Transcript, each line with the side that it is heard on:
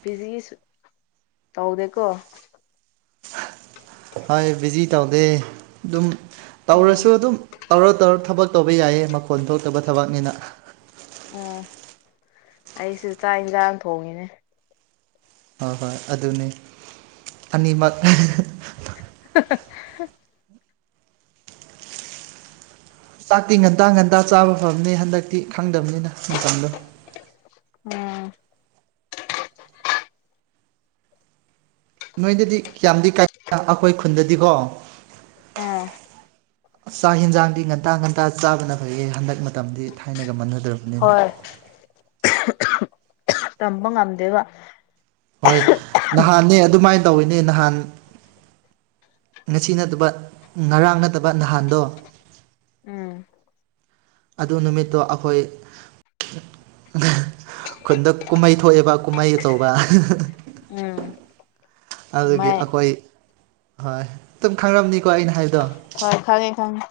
left: ꯕꯤꯖꯤꯁ ꯇꯧꯗꯦꯀꯣ
right: ꯍꯣꯏ ꯕꯤꯖꯤ ꯇꯧꯗꯦ ꯑꯗꯨꯝ
left: ꯎꯝ
right: ꯇꯧꯔꯁꯨ ꯑꯗꯨꯝ ꯇꯧꯔ ꯇꯧꯔ ꯊꯕꯛ ꯇꯧꯕ ꯌꯥꯏꯌꯦ ꯃꯈꯣꯟ ꯊꯣꯛꯇꯕ ꯊꯕꯛꯅꯤꯅ
left: ꯑꯥ ꯑꯩꯁꯨ ꯆꯥꯛ ꯏꯟꯁꯥꯡ ꯊꯣꯡꯉꯤꯅꯦ
right: ꯍꯣ ꯍꯣꯏ ꯑꯗꯨꯅꯤ ꯑꯅꯤꯃꯛ
left: [unintelligible]
right: ꯆꯥꯛꯇꯤ ꯉꯟꯇꯥ ꯉꯟꯇꯥ ꯆꯥꯕ ꯐꯕꯅꯦ ꯍꯟꯗꯛꯇꯤ ꯈꯪꯗꯕꯅꯤꯅ ꯃꯇꯝꯗꯣ
left: ꯎꯝ
right: ꯅꯣꯏꯗꯗꯤ ꯀꯌꯥꯝꯗꯤ ꯀꯥꯏ ꯑꯈꯣꯏ ꯈꯨꯟꯗꯗꯤꯀꯣ
left: ꯑꯥ
right: ꯆꯥꯛ ꯌꯦꯟꯖꯥꯡꯗꯤ ꯉꯟꯇꯥ ꯉꯟꯇꯥ ꯆꯥꯕꯅ ꯐꯩꯌꯦ ꯍꯟꯗꯛ ꯃꯇꯝꯗꯤ ꯊꯥꯏꯅꯒ ꯃꯥꯟꯅ
left: ꯍꯣꯏ
right: [unintelligible]
left: ꯇꯝꯕ ꯉꯝꯗꯦꯕ
right: ꯍꯣꯏ ꯅꯍꯥꯟꯅꯦ ꯑꯗꯨꯃꯥꯏꯅ ꯇꯧꯋꯦꯅꯦ ꯅꯍꯥꯟ ꯉꯁꯤ ꯅꯠꯇꯕ ꯉꯔꯥꯡ ꯅꯠꯇꯕ ꯅꯍꯥꯟꯗꯣ
left: ꯎꯝ
right: ꯑꯗꯨ ꯅꯨꯃꯤꯠꯇꯣ ꯑꯈꯣꯏ ꯈꯨꯟꯗ ꯀꯨꯝꯃꯩ ꯊꯣꯛꯑꯦꯕ ꯀꯨꯝꯃꯩ ꯑꯆꯧꯕ
left: ꯎꯝ
right: ꯑꯗꯨꯒꯤ
left: ꯀꯃꯥꯏ
right: ꯑꯈꯣꯏ ꯍꯣꯏ ꯑꯗꯨꯝ ꯈꯪꯔꯝꯅꯤ
left: ꯍꯣꯏ ꯈꯪꯉꯦ ꯈꯪꯉꯦ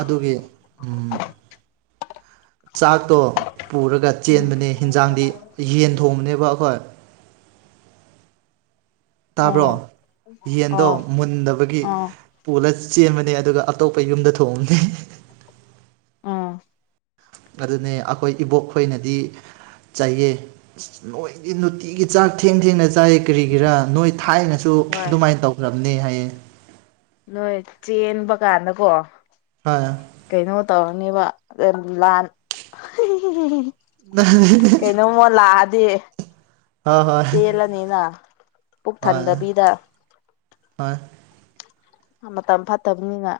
right: ꯑꯗꯨꯒꯤ ꯎꯝ ꯆꯥꯛꯇꯣ ꯄꯨꯔꯒ
left: ꯎꯝ
right: ꯆꯦꯟꯕꯅꯦ ꯍꯤꯟꯖꯥꯡꯗꯤ ꯌꯦꯟ ꯊꯣꯡꯕꯅꯦꯕ ꯑꯩꯈꯣꯏ ꯇꯥꯕ꯭ꯔꯣ
left: ꯑꯣ
right: ꯌꯦꯟꯗꯣ
left: ꯑꯣ
right: ꯃꯨꯟꯗꯕꯒꯤ
left: ꯑꯣ
right: ꯄꯨꯂ ꯆꯦꯟꯕꯅꯦ ꯑꯗꯨꯒ ꯑꯇꯣꯞꯄ ꯌꯨꯝꯗ ꯊꯣꯡꯕꯅꯦ
left: [inaudible]
right: ꯑꯗꯨꯅꯦ ꯑꯈꯣꯏ ꯏꯕꯣꯛ ꯈꯣꯏꯅꯗꯤ ꯆꯩꯌꯦ ꯅꯣꯏꯗꯤ ꯅꯨꯇꯤꯒꯤ ꯆꯥꯛ ꯊꯦꯡ ꯊꯦꯡꯅ ꯆ ꯆꯥꯏ ꯀꯔꯤꯒꯤꯔꯥ ꯅꯣꯏ ꯊꯥꯏꯅꯁꯨ
left: ꯍꯣꯏ
right: ꯑꯗꯨꯃꯥꯏꯟ ꯇꯧꯈ꯭ꯔꯕꯅꯦ ꯍꯥꯏꯌꯦ
left: ꯅꯣꯏ ꯆꯦꯟꯕ ꯀꯥꯟꯗꯀꯣ
right: ꯍꯣꯏ
left: ꯀꯩꯅꯣ ꯇꯧꯔꯅꯤꯕ ꯑ ꯂꯥꯟ ꯀꯩꯅꯣꯃ ꯂꯥꯛꯑ ꯗꯤ
right: ꯍꯣꯏ ꯍꯣꯏ
left: ꯆꯦꯜꯂꯅꯤꯅ ꯄꯨꯛ
right: ꯍꯣꯏ
left: ꯊꯟꯗꯕꯤꯗ
right: ꯍꯣꯏ
left: ꯃꯇꯝ ꯐꯠꯇꯝꯅꯤꯅ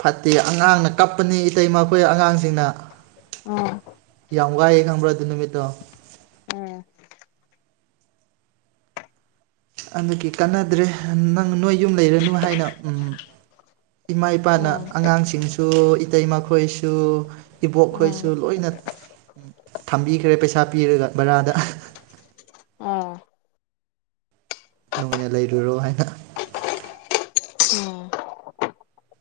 right: ꯐꯠꯇꯦ ꯑꯉꯥꯡꯅ ꯀꯞꯄꯅꯤ ꯏꯇꯩ ꯃꯈꯣꯏ ꯑꯉꯥꯡꯁꯤꯡꯅ
left: ꯑꯥ
right: ꯌꯥꯝ ꯋꯥꯏꯑꯦ ꯈꯪꯕ꯭ꯔ ꯑꯗꯨ ꯅꯨꯃꯤꯠꯇꯣ
left: ꯎꯝ
right: [unintelligible] ꯀꯥꯟꯅꯗ꯭ꯔꯦ ꯅꯪ ꯅꯣꯏ ꯌꯨꯝ ꯂꯩꯔꯅꯨ ꯍꯥꯏꯅ ꯎꯝ ꯏꯃꯥ ꯏꯄꯥꯅ
left: ꯎꯝ
right: ꯑꯉꯥꯡꯁꯤꯡꯁꯨ ꯏꯇꯩꯃꯈꯣꯏ ꯁꯨ ꯏꯕꯣꯛ
left: ꯎꯝ
right: ꯈꯣꯏꯁꯨ ꯂꯣꯏꯅ ꯊꯝꯕꯤꯈ꯭ꯔꯦ ꯄꯩꯥ ꯁꯥ ꯄꯤꯔꯒ ꯕꯔꯥꯗ
left: ꯑꯥ
right: ꯅꯨꯡꯉꯥꯏꯅ ꯂꯩꯔꯨꯔꯣ ꯍꯥꯏꯅ
left: [unintelligible]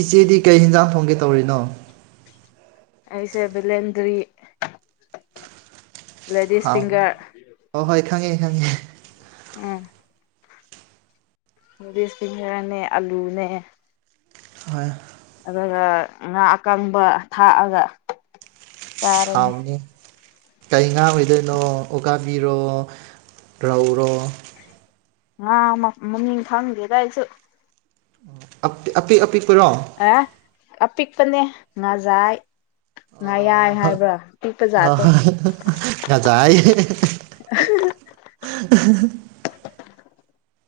right: ꯏꯆꯦꯗꯤ ꯀꯩ ꯍꯦꯟꯖꯥꯡ ꯊꯣꯡꯒꯦ ꯇꯧꯔꯤꯅꯣ
left: ꯑꯩꯁꯦ ꯕꯦꯂꯦꯟꯗꯔꯤ
right: ꯍꯥꯎ ꯍꯣꯏ ꯍꯣꯏ ꯈꯪꯉꯦ ꯈꯪꯉꯦ
left: ꯎꯝ ꯂꯦꯗꯤꯁꯐꯤꯡꯚꯔꯅꯦ ꯑꯂꯨꯅꯦ
right: ꯍꯣꯏ
left: ꯑꯗꯨꯒ ꯉꯥ ꯑꯀꯪꯕ ꯊꯥꯛꯑꯒ ꯆꯥꯔꯅꯤ
right: ꯍꯥꯎꯅꯤ ꯀꯩ ꯉꯥ ꯑꯣꯏꯗꯣꯏꯅꯣ ꯎꯀꯥꯕꯤꯔꯣ ꯔꯧꯔꯣ
left: ꯉꯥ ꯃ ꯃꯃꯤꯡ ꯈꯪꯗꯦꯗ ꯑꯩꯁꯨ
right: ꯑꯄꯤꯛ ꯑꯄꯤꯛꯄꯔꯣ
left: ꯑꯦ ꯑꯄꯤꯛꯄꯅꯦ ꯉꯥꯖꯥꯏ ꯉꯥꯌꯥꯏ
right: ꯑꯣ
left: ꯍꯥꯏꯕ꯭ꯔꯥ
right: ꯑ
left: ꯄꯤꯛꯄꯖꯥꯠꯇꯣ
right: ꯉꯖꯥꯏ
left: ꯑꯍꯥꯍꯥ
right: [inaudible]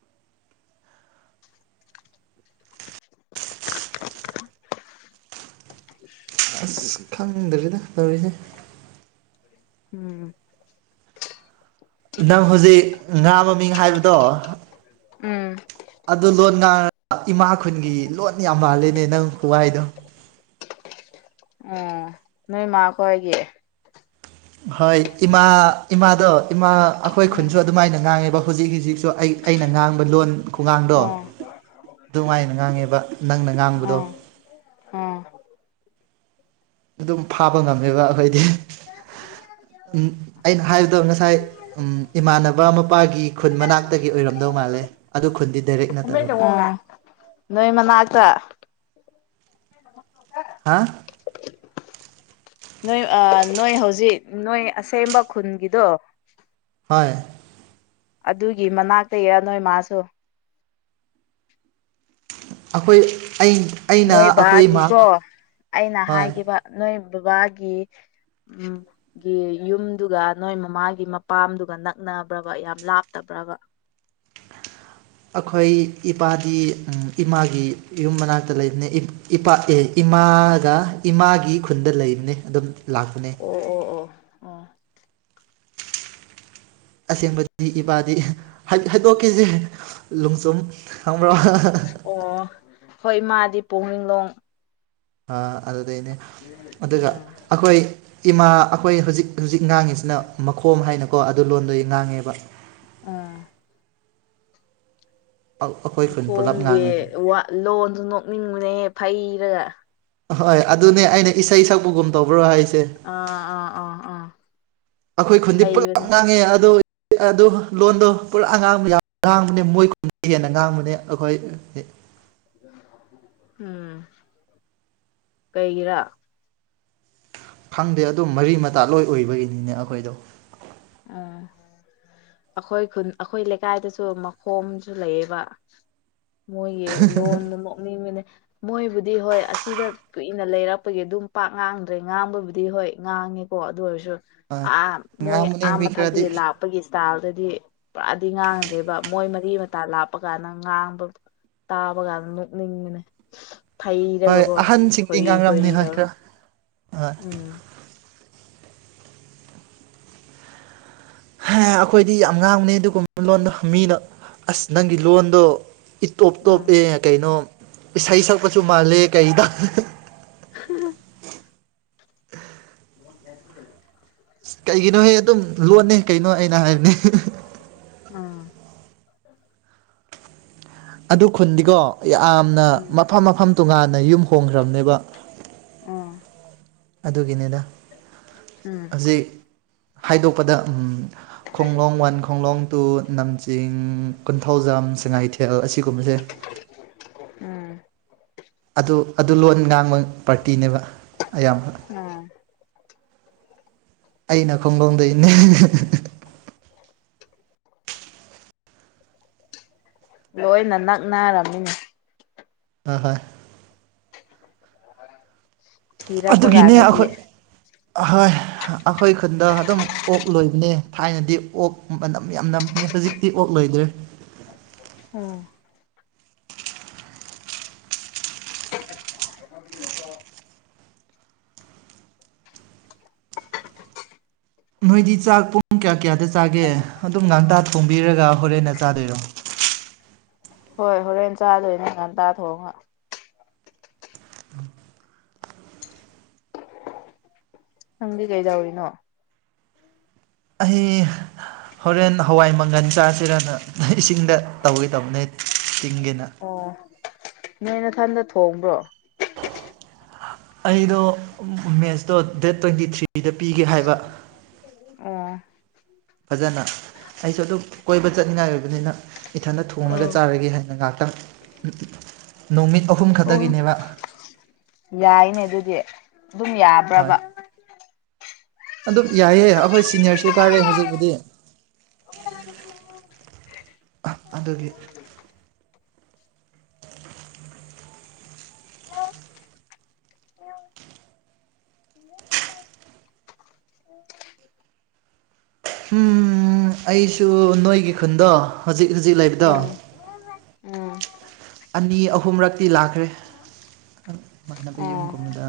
right: ꯑꯁ ꯈꯪꯗ꯭ꯔꯦꯗ ꯇꯧꯔꯤꯁꯦ
left: ꯎꯝ
right: ꯅꯪ ꯍꯧꯖꯤꯛ ꯉꯥ ꯃꯃꯤꯡ ꯍꯥꯏꯕꯗꯣ
left: ꯎꯝ
right: ꯑꯗꯨ ꯂꯣꯟ ꯉꯥ ꯏꯃꯥ ꯈꯨꯟꯒꯤ ꯂꯣꯟ ꯌꯥꯝ ꯃꯥꯜꯂꯤꯅꯦ ꯅꯪ ꯈꯨꯍꯥꯏꯗꯣ
left: ꯅꯣꯏꯃꯈꯣꯏꯒꯤ
right: ꯍꯣꯏ ꯏꯃꯥ ꯏꯃꯥꯗꯣ ꯏꯃꯥ ꯑꯩꯈꯣꯏ
left: ꯎꯝ
right: ꯈꯨꯟꯁꯨ ꯑꯗꯨꯃꯥꯏꯅ ꯉꯥꯡꯉꯦꯕ ꯍꯧꯖꯤꯛ ꯍꯧꯖꯤꯛꯁꯨ ꯑꯩ ꯑꯩꯅ ꯉꯥꯡꯕ ꯂꯣꯟ ꯈꯨꯉꯥꯡꯗꯣ
left: ꯎꯝ
right: ꯑꯗꯨꯃꯏꯅ ꯉꯥꯡꯉꯦꯕ ꯅꯪꯅ ꯉꯥꯡꯕꯗꯣ
left: ꯑꯥ
right: ꯑꯗꯨꯝ ꯐꯥꯕ ꯉꯝꯃꯦꯕ ꯑꯩꯈꯣꯏꯗꯤ
left: [unintelligible]
right: ꯎꯝ ꯑꯩꯅ ꯍꯥꯏꯕꯗꯣ ꯉꯁꯥꯏ ꯎꯝ ꯏꯃꯥꯟꯅꯕ ꯃꯄꯥꯒꯤ ꯈꯨꯟ ꯃꯅꯥꯛꯇꯒꯤ ꯑꯣꯏꯔꯝꯗꯧ ꯃꯥꯜꯂꯦ ꯑꯗꯨ ꯈꯨꯟꯗꯤ ꯗꯥꯏꯔꯦꯛ ꯅꯠꯇꯕ
left: ꯎꯝ ꯅꯣꯏ ꯃꯅꯛꯇ
right: ꯍꯥ
left: ꯅꯣꯏ ꯑ ꯅꯣꯏ ꯍꯧꯖꯤꯛ ꯅꯣꯏ ꯑꯁꯦꯝꯕ ꯈꯨꯟꯒꯤꯗꯣ
right: ꯍꯣꯏ
left: ꯑꯗꯨꯒꯤ ꯃꯅꯥꯛꯇꯩꯔ ꯅꯣꯏ ꯃꯥꯁꯨ
right: ꯑꯩꯈꯣꯏ ꯑꯩ ꯑꯩꯅ
left: ꯅꯣꯏ
right: ꯑꯩꯈꯣꯏ ꯏꯃꯥ
left: ꯕꯥꯒꯤꯀꯣ ꯑꯩꯅ
right: ꯍꯣꯏ
left: ꯍꯥꯏꯒꯦꯕ ꯅꯣꯏ ꯕꯥꯕꯥꯒꯤ ꯎꯝ ꯒꯤ ꯌꯨꯝꯗꯨꯒ ꯅꯣꯏ ꯃꯃꯥꯒꯤ ꯃꯄꯥꯝꯗꯨꯒ ꯅꯛꯅꯕ꯭ꯔꯥꯕ ꯌꯥꯝ ꯂꯥꯞꯇꯕ ꯄ꯭ꯔꯥꯕ
right: ꯑꯩꯈꯣꯏ ꯏꯄꯥꯗꯤ ꯏꯃꯥꯒꯤ ꯌꯨꯝ ꯃꯅꯥꯛꯇ ꯂꯩꯕꯅꯦ ꯏꯄꯥ ꯏ ꯏꯃꯥꯒ ꯏꯃꯥꯒꯤ ꯈꯨꯟꯗ ꯂꯩꯕꯅꯤ ꯑꯗꯨꯝ ꯂꯥꯛꯄꯅꯦ
left: ꯑꯣ ꯑꯣ ꯑꯣ ꯑꯣ
right: ꯑꯁꯦꯡꯕꯗꯤ ꯏꯃꯥꯗꯤ ꯍꯥꯏ ꯍꯥꯏꯗꯣꯛꯀꯦꯁꯦ ꯂꯣꯡꯆꯨꯝ ꯈꯪꯕ꯭ꯔꯣ ꯑꯥ
left: ꯑꯣ ꯍꯣꯏ ꯃꯥꯗꯤ ꯄꯣꯛꯅꯤꯡꯂꯣꯡ
right: ꯑ ꯑꯗꯨꯗꯩꯅꯦ ꯑꯗꯨꯒ
left: ꯎꯝ
right: ꯑꯩꯈꯣꯏ ꯏꯃꯥ ꯑꯩꯈꯣꯏ ꯍꯧꯖꯤꯛ ꯍꯧꯖꯤꯛ ꯉꯥꯡꯉꯤꯁꯤꯅ ꯃꯈꯣꯝ ꯍꯥꯏꯅꯀꯣ ꯑꯗꯨ ꯂꯣꯟꯗꯨꯏ ꯉꯥꯡꯉꯦꯕ
left: ꯑꯥ
right: ꯑꯩꯈꯣꯏ ꯈꯨꯟ ꯄꯨꯂꯞ
left: ꯃꯈꯣꯡꯒꯤ
right: ꯉꯥꯡꯉꯦꯕ
left: ꯋꯥ ꯂꯣꯟꯁꯨ ꯅꯣꯛꯅꯤꯡꯕꯅꯦꯍꯦ ꯐꯩꯔꯒ
right: ꯍꯣꯏ ꯑꯗꯨꯅꯦ ꯑꯩꯅ ꯏꯁꯩ ꯁꯛꯄꯒꯨꯝ ꯇꯧꯕ꯭ꯔꯣ ꯍꯥꯏꯁ
left: ꯑꯥ ꯑꯥ ꯑꯥ ꯑꯥ
right: ꯑꯩꯈꯣꯏ ꯈꯨꯟꯗꯤ ꯄꯨꯂꯞ
left: ꯐꯩꯕꯅꯦ
right: ꯉꯥꯡꯉꯦ ꯑꯗꯣ ꯑꯗꯨ ꯂꯣꯟꯗꯣ ꯄꯨꯔꯥ ꯑꯉꯥꯡ ꯃꯌꯥꯝ ꯉꯥꯡꯕꯅꯦ ꯃꯣꯏ ꯈꯨꯟꯅ ꯍꯦꯟꯅ ꯉꯥꯡꯕꯅꯦ ꯑꯩꯈꯣꯏ ꯑꯦ
left: ꯎꯝ ꯀꯩꯒꯤꯔꯥ
right: ꯈꯪꯗꯦ ꯑꯗꯨꯝ ꯃꯔꯤ- ꯃꯇꯥ ꯂꯣꯏ ꯑꯣꯏꯕꯒꯤꯅꯤꯅꯦ ꯑꯩꯈꯣꯏꯗꯣ
left: ꯑꯥꯑꯥ ꯑꯩꯈꯣꯏ ꯈꯨꯟ ꯑꯩꯈꯣꯏ ꯂꯩꯀꯥꯏꯗꯖꯨ ꯃꯈꯣꯝꯖꯨ ꯂꯩꯌꯦꯕ ꯃꯣꯏꯒꯤ ꯂꯣꯟꯗꯣ ꯅꯣꯛꯅꯤꯡꯕꯅꯦ ꯃꯣꯏꯕꯨꯗꯤ ꯍꯣꯏ ꯑꯁꯤꯗ ꯀꯨꯏꯅ ꯂꯩꯔꯛꯄꯒꯤ ꯑꯗꯨꯝ ꯄꯥꯛ ꯉꯥꯡꯗ꯭ꯔꯦ ꯉꯥꯡꯕꯕꯨꯗꯤ ꯍꯣꯏ ꯉꯥꯡꯉꯤ ꯀꯣ ꯑꯗꯨ ꯑꯣꯏꯔꯗꯨ ꯑꯥ ꯃꯣꯏ
right: ꯉꯥꯡꯕꯅꯦ
left: ꯑꯥ
right: ꯃꯤ ꯈꯔꯗꯤ
left: ꯃꯊꯛꯇꯒꯤ ꯂꯥꯛꯄꯒꯤ ꯏꯁꯇꯥꯏꯜ ꯨꯗꯗꯤ ꯄꯨꯔꯥꯗꯤ ꯉꯥꯡꯗ꯭ꯔꯦꯕ ꯃꯣꯏ ꯃꯔꯤ- ꯃꯇꯥ ꯂꯥꯛꯄ ꯀꯥꯟꯗ ꯉꯥꯡꯕ ꯇꯥꯕ ꯀꯥꯟꯗ ꯅꯣꯛꯅꯤꯡꯕꯅꯦ ꯊꯩꯔꯒ
right: ꯍꯣꯏ
left: ꯀꯣ
right: ꯑꯍꯟꯁꯤꯡꯗꯤ
left: ꯈꯣꯏꯔꯤ ꯈꯣꯏꯔꯤ
right: ꯉꯥꯡꯔꯝꯅꯤ ꯍꯣꯏ
left: ꯇꯧꯔ
right: ꯈꯔ ꯍꯣꯏ
left: ꯎꯪꯝ
right: ꯍꯦ ꯑꯩꯈꯣꯏꯗꯤ ꯌꯥꯝ ꯉꯥꯡꯕꯅꯤ ꯑꯗꯨꯒꯨꯝꯕ ꯂꯣꯟꯗꯣ ꯃꯤꯅ ꯑꯥꯁ ꯅꯪꯒꯤ ꯂꯣꯟꯗꯣ ꯏꯇꯣꯞ-
left: ꯎꯝ
right: ꯇꯣꯞꯄꯦ ꯀꯩꯅꯣ ꯏꯁꯩ ꯁꯛꯄꯨꯁꯨ
left: ꯎꯝ
right: ꯃꯥꯜꯂꯦ ꯀꯩꯗ
left: INAUDIBLE
right: ꯢꯁ ꯀꯩꯒꯤꯅꯣꯍꯦ ꯑꯗꯨꯝ ꯂꯣꯟꯅꯦ ꯀꯩꯅꯣ ꯑꯩꯅ ꯍꯥꯏꯕꯅꯦ
left: ꯑꯥꯑꯥ
right: ꯑꯗꯨ ꯈꯨꯟꯗꯤꯀꯣ ꯌꯥꯝꯅ
left: ꯎꯝ
right: ꯃꯐꯝ ꯃꯐꯝ ꯇꯣꯉꯥꯟꯅ ꯌꯨꯝ ꯍꯣꯡꯈ꯭ꯔꯕꯅꯦꯕ
left: INAUDIBLE
right: ꯑꯥꯗꯨꯒꯤꯅꯦꯗ
left: ꯎꯝ
right: ꯍꯥꯏꯗꯣꯛꯄꯗ ꯎꯝ ꯈꯣꯡꯂꯣꯡ ꯋꯥꯟ ꯈꯣꯡꯂꯣꯡ ꯇꯨ ꯅꯝꯖꯤꯡ ꯀꯣꯟꯊꯧꯖꯝ ꯁꯉꯥꯏꯊꯦꯜ ꯑꯁꯤꯒꯨꯝꯕꯖꯦ INAUDIBLE
left: INAUDIBLE
right: ꯑꯥꯗꯨ ꯑꯥꯗꯨ ꯂꯣꯟ ꯉꯥꯡꯕ ꯄꯥꯔꯇꯤꯅꯦꯕ ꯑꯌꯥꯝꯕ
left: ꯑꯥꯑꯥ
right: ꯑꯩꯅ ꯈꯣꯡꯂꯣꯡꯗꯩꯅꯦ
left: ꯂꯣꯏꯅ ꯅꯛꯅꯔꯝꯃꯤ
right: ꯑꯥꯍꯣꯏ
left: ꯊꯤꯔꯛꯄꯥ ꯀꯥꯟꯗꯗꯤ
right: ꯑꯥꯍꯣꯏ ꯑꯩꯈꯣꯏ ꯈꯨꯟꯗꯣ ꯑꯗꯨꯝ ꯑꯣꯛ ꯂꯣꯏꯕꯅꯦ ꯊꯥꯏꯅꯗꯤ ꯑꯣꯛ ꯃꯅꯝ ꯌꯥꯝ ꯅꯝ ꯍꯧꯖꯤꯛꯇꯤ ꯑꯣꯛꯂꯣꯏꯗ꯭ꯔꯦ
left: INAUDIBLE
right: ꯅꯣꯏꯗꯤ ꯆꯥꯛ ꯄꯨꯡ ꯀꯌꯥ- ꯀꯌꯥꯗ ꯆꯥꯒꯦ ꯑꯗꯨꯝ ꯉꯥꯟꯇꯥ ꯊꯣꯡꯕꯤꯔꯒ ꯍꯣꯔꯦꯟꯅ ꯆꯥꯗꯣꯏꯔꯣ
left: ꯍꯣꯏ ꯍꯣꯔꯦꯟ ꯆꯥꯗꯣꯏꯅꯦ ꯉꯟꯇꯥ ꯊꯣꯡꯉ
right: INAUDIBLE
left: ꯅꯪꯗꯤ ꯀꯩꯗꯧꯔꯤꯅꯣ
right: ꯑꯥꯍꯩ ꯍꯣꯔꯦꯟ ꯍꯋꯥꯏ ꯃꯪꯒꯜ ꯆꯥꯁꯤꯔꯅ ꯏꯁꯤꯡꯗ ꯇꯧꯒꯦ ꯇꯧꯕꯅꯦ ꯇꯤꯡꯒꯦꯅ
left: ꯑꯣ ꯅꯣꯏ ꯅꯊꯟꯗꯊꯣꯡꯕ꯭ꯔꯣ
right: ꯑꯩꯗꯣ ꯃꯦꯠꯁꯇꯣ ꯗꯦꯠ ꯇ꯭ꯋꯦꯟꯇꯤ ꯊ꯭ꯔꯤꯗ ꯄꯤꯒꯦ ꯍꯥꯏꯕ
left: ꯑꯣꯑꯣ
right: ꯐꯖꯅ ꯑꯩꯖꯨꯑꯗꯨꯝ ꯀꯣꯏꯕ ꯆꯠꯅꯤꯡꯉꯥꯏ ꯑꯣꯏꯕꯅꯤꯅ ꯏꯊꯟꯗ ꯊꯣꯡꯂꯒ ꯆꯥꯔꯒꯦ ꯍꯥꯏꯅ ꯉꯥꯛ ꯅꯨꯃꯤꯠ ꯑꯍꯨꯝ ꯈꯛꯇꯒꯤꯅꯦꯕ
left: ꯌꯥꯏꯅꯦ ꯑꯗꯨꯗꯤ ꯑꯗꯨꯝ
right: ꯍꯣꯏ
left: ꯌꯥꯕ꯭ꯔꯕ
right: ꯑꯗꯨꯝ ꯌꯥꯏꯑꯦ ꯑꯩꯈꯣꯏ ꯁꯤꯅꯤꯌꯔꯁꯨ ꯀꯥꯔꯦ ꯍꯧꯖꯤꯛꯄꯨꯗꯤ ꯑꯗꯨꯒꯤ ꯎꯝ ꯑꯩꯁꯨ ꯅꯣꯏꯒꯤ ꯈꯨꯟꯗꯣ ꯍꯧꯖꯤꯛ ꯍꯧꯖꯤꯛ ꯂꯩꯕꯗꯣ
left: ꯎꯝ ꯎꯝ
right: ꯑꯅꯤ ꯑꯍꯨꯝꯔꯛꯇꯤ ꯂꯥꯛꯈ꯭ꯔꯦ ꯃꯥꯟꯅꯕ
left: ꯑꯣ
right: ꯌꯨꯝꯒꯨꯝꯕꯗ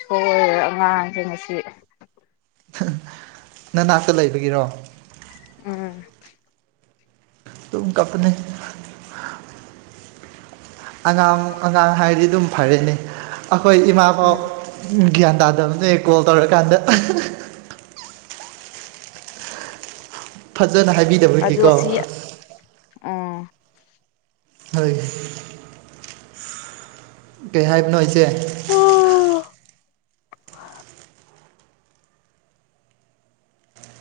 left: ꯁꯣꯏꯔꯦ [unintelligible]
right: ꯍꯍ ꯅꯅꯥꯛꯇ ꯂꯩꯕꯒꯤꯔꯣ
left: ꯎꯝ
right: ꯇꯨꯝ ꯀꯞꯄꯅꯦ
left: [inaudible]
right: ꯑꯉꯥꯡ ꯑꯉꯥꯡ ꯍꯥꯏꯔꯗꯤ ꯑꯗꯨꯝ ꯐꯔꯦꯅꯦ ꯑꯩꯈꯣꯏ ꯏꯃꯥ ꯐꯥꯎ
left: ꯎꯝ
right: ꯒ꯭ꯌꯥꯟ ꯇꯥꯗꯕꯅꯦ ꯀꯣꯜ ꯇꯧꯔꯀꯥꯟꯗ
left: [inaudible]
right: ꯐꯖꯥꯟꯅ
left: ꯑꯗꯨ
right: ꯍꯥꯏꯕꯤꯗꯕꯒꯤꯀꯣ
left: ꯑꯁꯤ ꯎꯝ
right: ꯍꯣꯏ ꯀꯩ ꯍꯥꯏꯕꯅꯣ ꯏꯆꯦ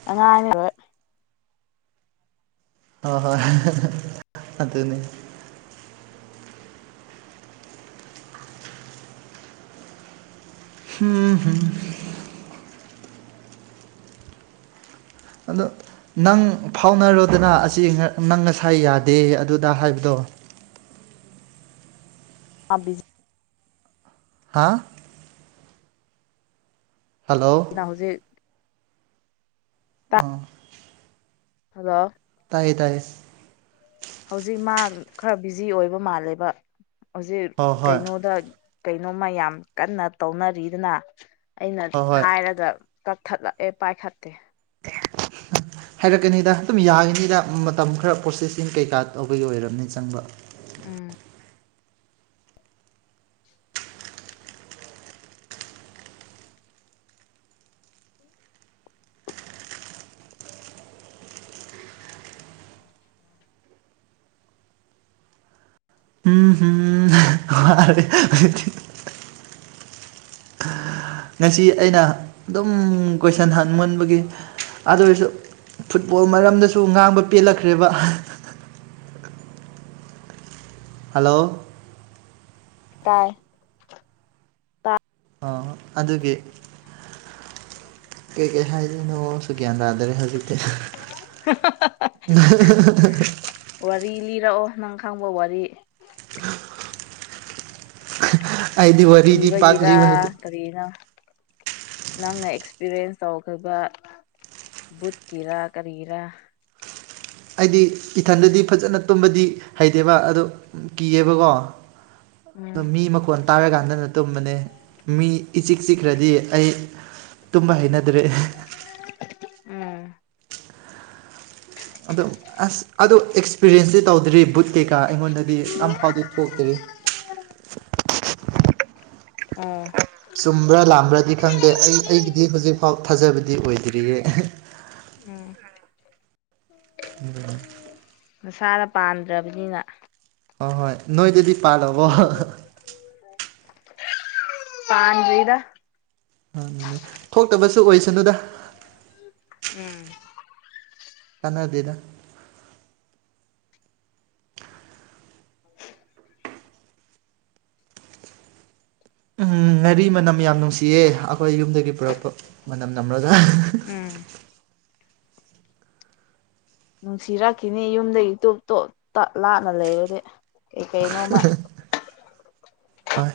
left: ꯑꯉꯥꯡꯉꯔꯣꯏ
right: ꯍꯣꯏ ꯍꯣꯏ ꯑꯗꯨꯅꯤ ꯍꯝꯍꯝ ꯑꯗꯣ ꯅꯪ ꯐꯥꯎꯅꯔꯣꯗꯅ ꯑꯁꯤ ꯅꯪ ꯉꯁꯥꯏ ꯌꯥꯗꯦ ꯑꯗꯨꯗ ꯍꯥꯏꯕꯗꯣ
left: [inaudible] ꯑꯥꯕꯤꯖꯤ
right: ꯍꯥ ꯍꯜꯂꯣ
left: ꯅ ꯍꯧꯖꯤꯛ
right: ꯑꯥ
left: ꯍꯜꯂꯣ
right: ꯇꯥꯏꯌꯦ ꯇꯥꯏꯌꯦ
left: ꯍꯧꯖꯤꯛ ꯃꯥ ꯈꯔ ꯕꯤꯖꯤ ꯑꯣꯏꯕ ꯃꯥꯜꯂꯦꯕ ꯍꯧꯖꯤꯛ
right: ꯍꯣꯏ ꯍꯣꯏ
left: ꯀꯩꯅꯣꯗ ꯀꯩꯅꯣꯝꯃ ꯌꯥꯝ ꯀꯟꯅ ꯇꯧꯅꯔꯤꯗꯅ ꯑꯩꯅ
right: ꯍꯣꯏ ꯍꯣꯏ
left: ꯍꯥꯏꯔꯒ ꯀꯛꯊꯠꯂꯛꯑꯦ ꯄꯥꯏꯈꯠꯇꯦ
right: [unintelligible] ꯍꯥꯏꯔꯛꯀꯅꯤꯗ ꯑꯗꯨꯝ ꯌꯥꯒꯅꯤꯗ ꯃꯇꯝ ꯈꯔ ꯄ꯭ꯔꯣꯁꯦꯁꯤꯡ ꯀꯩꯀꯥ ꯇꯧꯕꯒꯤ ꯑꯣꯏꯔꯕꯅꯤ ꯆꯪꯕ
left: ꯎꯝ
right: ꯋꯔꯦ ꯑꯩꯗꯤ ꯉꯁꯤ ꯑꯩꯅ ꯑꯗꯨꯝ ꯀꯣꯏꯁꯟ ꯍꯪꯃꯨꯟꯕꯒꯤ ꯑꯗꯨꯑꯣꯏꯔꯁꯨ ꯐꯨꯠꯕꯣꯜ ꯃꯔꯝꯗꯁꯨ ꯉꯥꯡꯕ ꯄꯦꯜꯂꯛꯈ꯭ꯔꯦꯕ
left: [inaudible]
right: ꯍꯜꯂꯣ
left: ꯇꯥꯏ ꯇꯥꯏ
right: ꯑ ꯑꯗꯨꯒꯤ ꯀꯩꯀꯩ ꯍꯥꯏꯗꯣꯏꯅꯣꯁꯨ ꯒ꯭ꯌꯥꯟ ꯇꯥꯗ꯭ꯔꯦ ꯍꯧꯖꯤꯛꯇꯤ [unintelligible]
left: ꯔꯛꯑꯣ ꯅꯪ ꯈꯪꯕ ꯋꯥꯔꯤ
right: ꯑꯩꯗꯤ ꯋꯥꯔꯤꯗꯤ ꯄꯥꯛ
left: ꯀꯤꯕꯒꯤꯔ
right: ꯂꯤꯕ ꯍꯩꯇꯦ
left: ꯀꯔꯤꯔꯥ ꯅꯪꯅ ꯑꯦꯛꯁꯄꯤꯔꯤꯌꯦꯟꯁ ꯇꯧꯈꯔꯒ ꯕꯨꯠꯀꯤꯔꯥ ꯀꯔꯤꯔꯥ
right: ꯑꯩꯗꯤ ꯏꯊꯟꯗꯗꯤ ꯐꯖꯟꯅ ꯇꯨꯝꯕꯗꯤ ꯍꯩꯇꯦꯕ ꯑꯗꯨ ꯀꯤꯌꯦꯕꯀꯣ
left: ꯎꯝ
right: ꯗꯃꯤ ꯃꯈꯣꯟ ꯇꯥꯔꯀꯥꯟꯗꯅ ꯇꯨꯝꯕꯅꯦ ꯃꯤ ꯏꯆꯤꯛ ꯆꯤꯛꯈ꯭ꯔꯗꯤ ꯑꯩ ꯇꯨꯝꯕ ꯍꯩꯅ
left: ꯎꯝ
right: ꯑꯗꯣ ꯑꯁ ꯑꯗꯨ ꯑꯦꯛꯁꯄꯤꯔꯤꯌꯦꯟꯁꯇꯤ ꯇꯧꯗ꯭ꯔꯤ ꯕꯨꯠ ꯀꯩꯀꯥ ꯑꯩꯉꯣꯟꯗꯗꯤ ꯑꯝꯐꯥꯎꯗꯤ ꯊꯣꯛꯇ꯭ꯔꯤ
left: ꯑꯥ
right: ꯆꯨꯝꯕ꯭ꯔꯥ ꯂꯥꯝꯕ꯭ꯔꯥꯗꯤ ꯈꯪꯗꯦ ꯑꯩ ꯑꯩꯒꯤꯗꯤ ꯍꯧꯖꯤꯛꯐꯥꯎ ꯊꯥꯖꯕꯗꯤ ꯑꯣꯏꯗ꯭ꯔꯤꯌꯦ
left: ꯎꯝ
right: [unintelligible]
left: ꯃꯁꯥꯅ ꯄꯥꯝꯗ꯭ꯔꯕꯅꯤꯅ
right: ꯍꯣ ꯍꯣꯏ ꯅꯣꯏꯗꯗꯤ ꯄꯥꯜꯂꯕꯣ [unintelligible]
left: ꯄꯥꯟꯗ꯭ꯔꯤꯗ
right: ꯊꯣꯛꯇꯕꯁꯨ ꯑꯣꯏꯁꯅꯨꯗ
left: ꯎꯝ
right: ꯀꯥꯅꯗꯦꯗ ꯎꯝ ꯉꯥꯔꯤ ꯃꯅꯝ ꯌꯥꯝ ꯅꯨꯡꯁꯤꯌꯦ ꯑꯩꯈꯣꯏ ꯌꯨꯝꯗꯒꯤ ꯄꯨꯔꯛꯄ ꯃꯅꯝ ꯅꯝꯔꯒ
left: ꯎꯝ ꯅꯨꯡꯁꯤꯔꯛꯈꯤꯅꯤ ꯌꯨꯝꯗꯒꯤ ꯇꯣꯞ ꯇꯣꯞ ꯇꯠ ꯂꯥꯞꯅ ꯂꯩꯔꯗꯤ ꯀꯩꯀꯩꯅꯣꯃ
right: ꯑꯥꯢ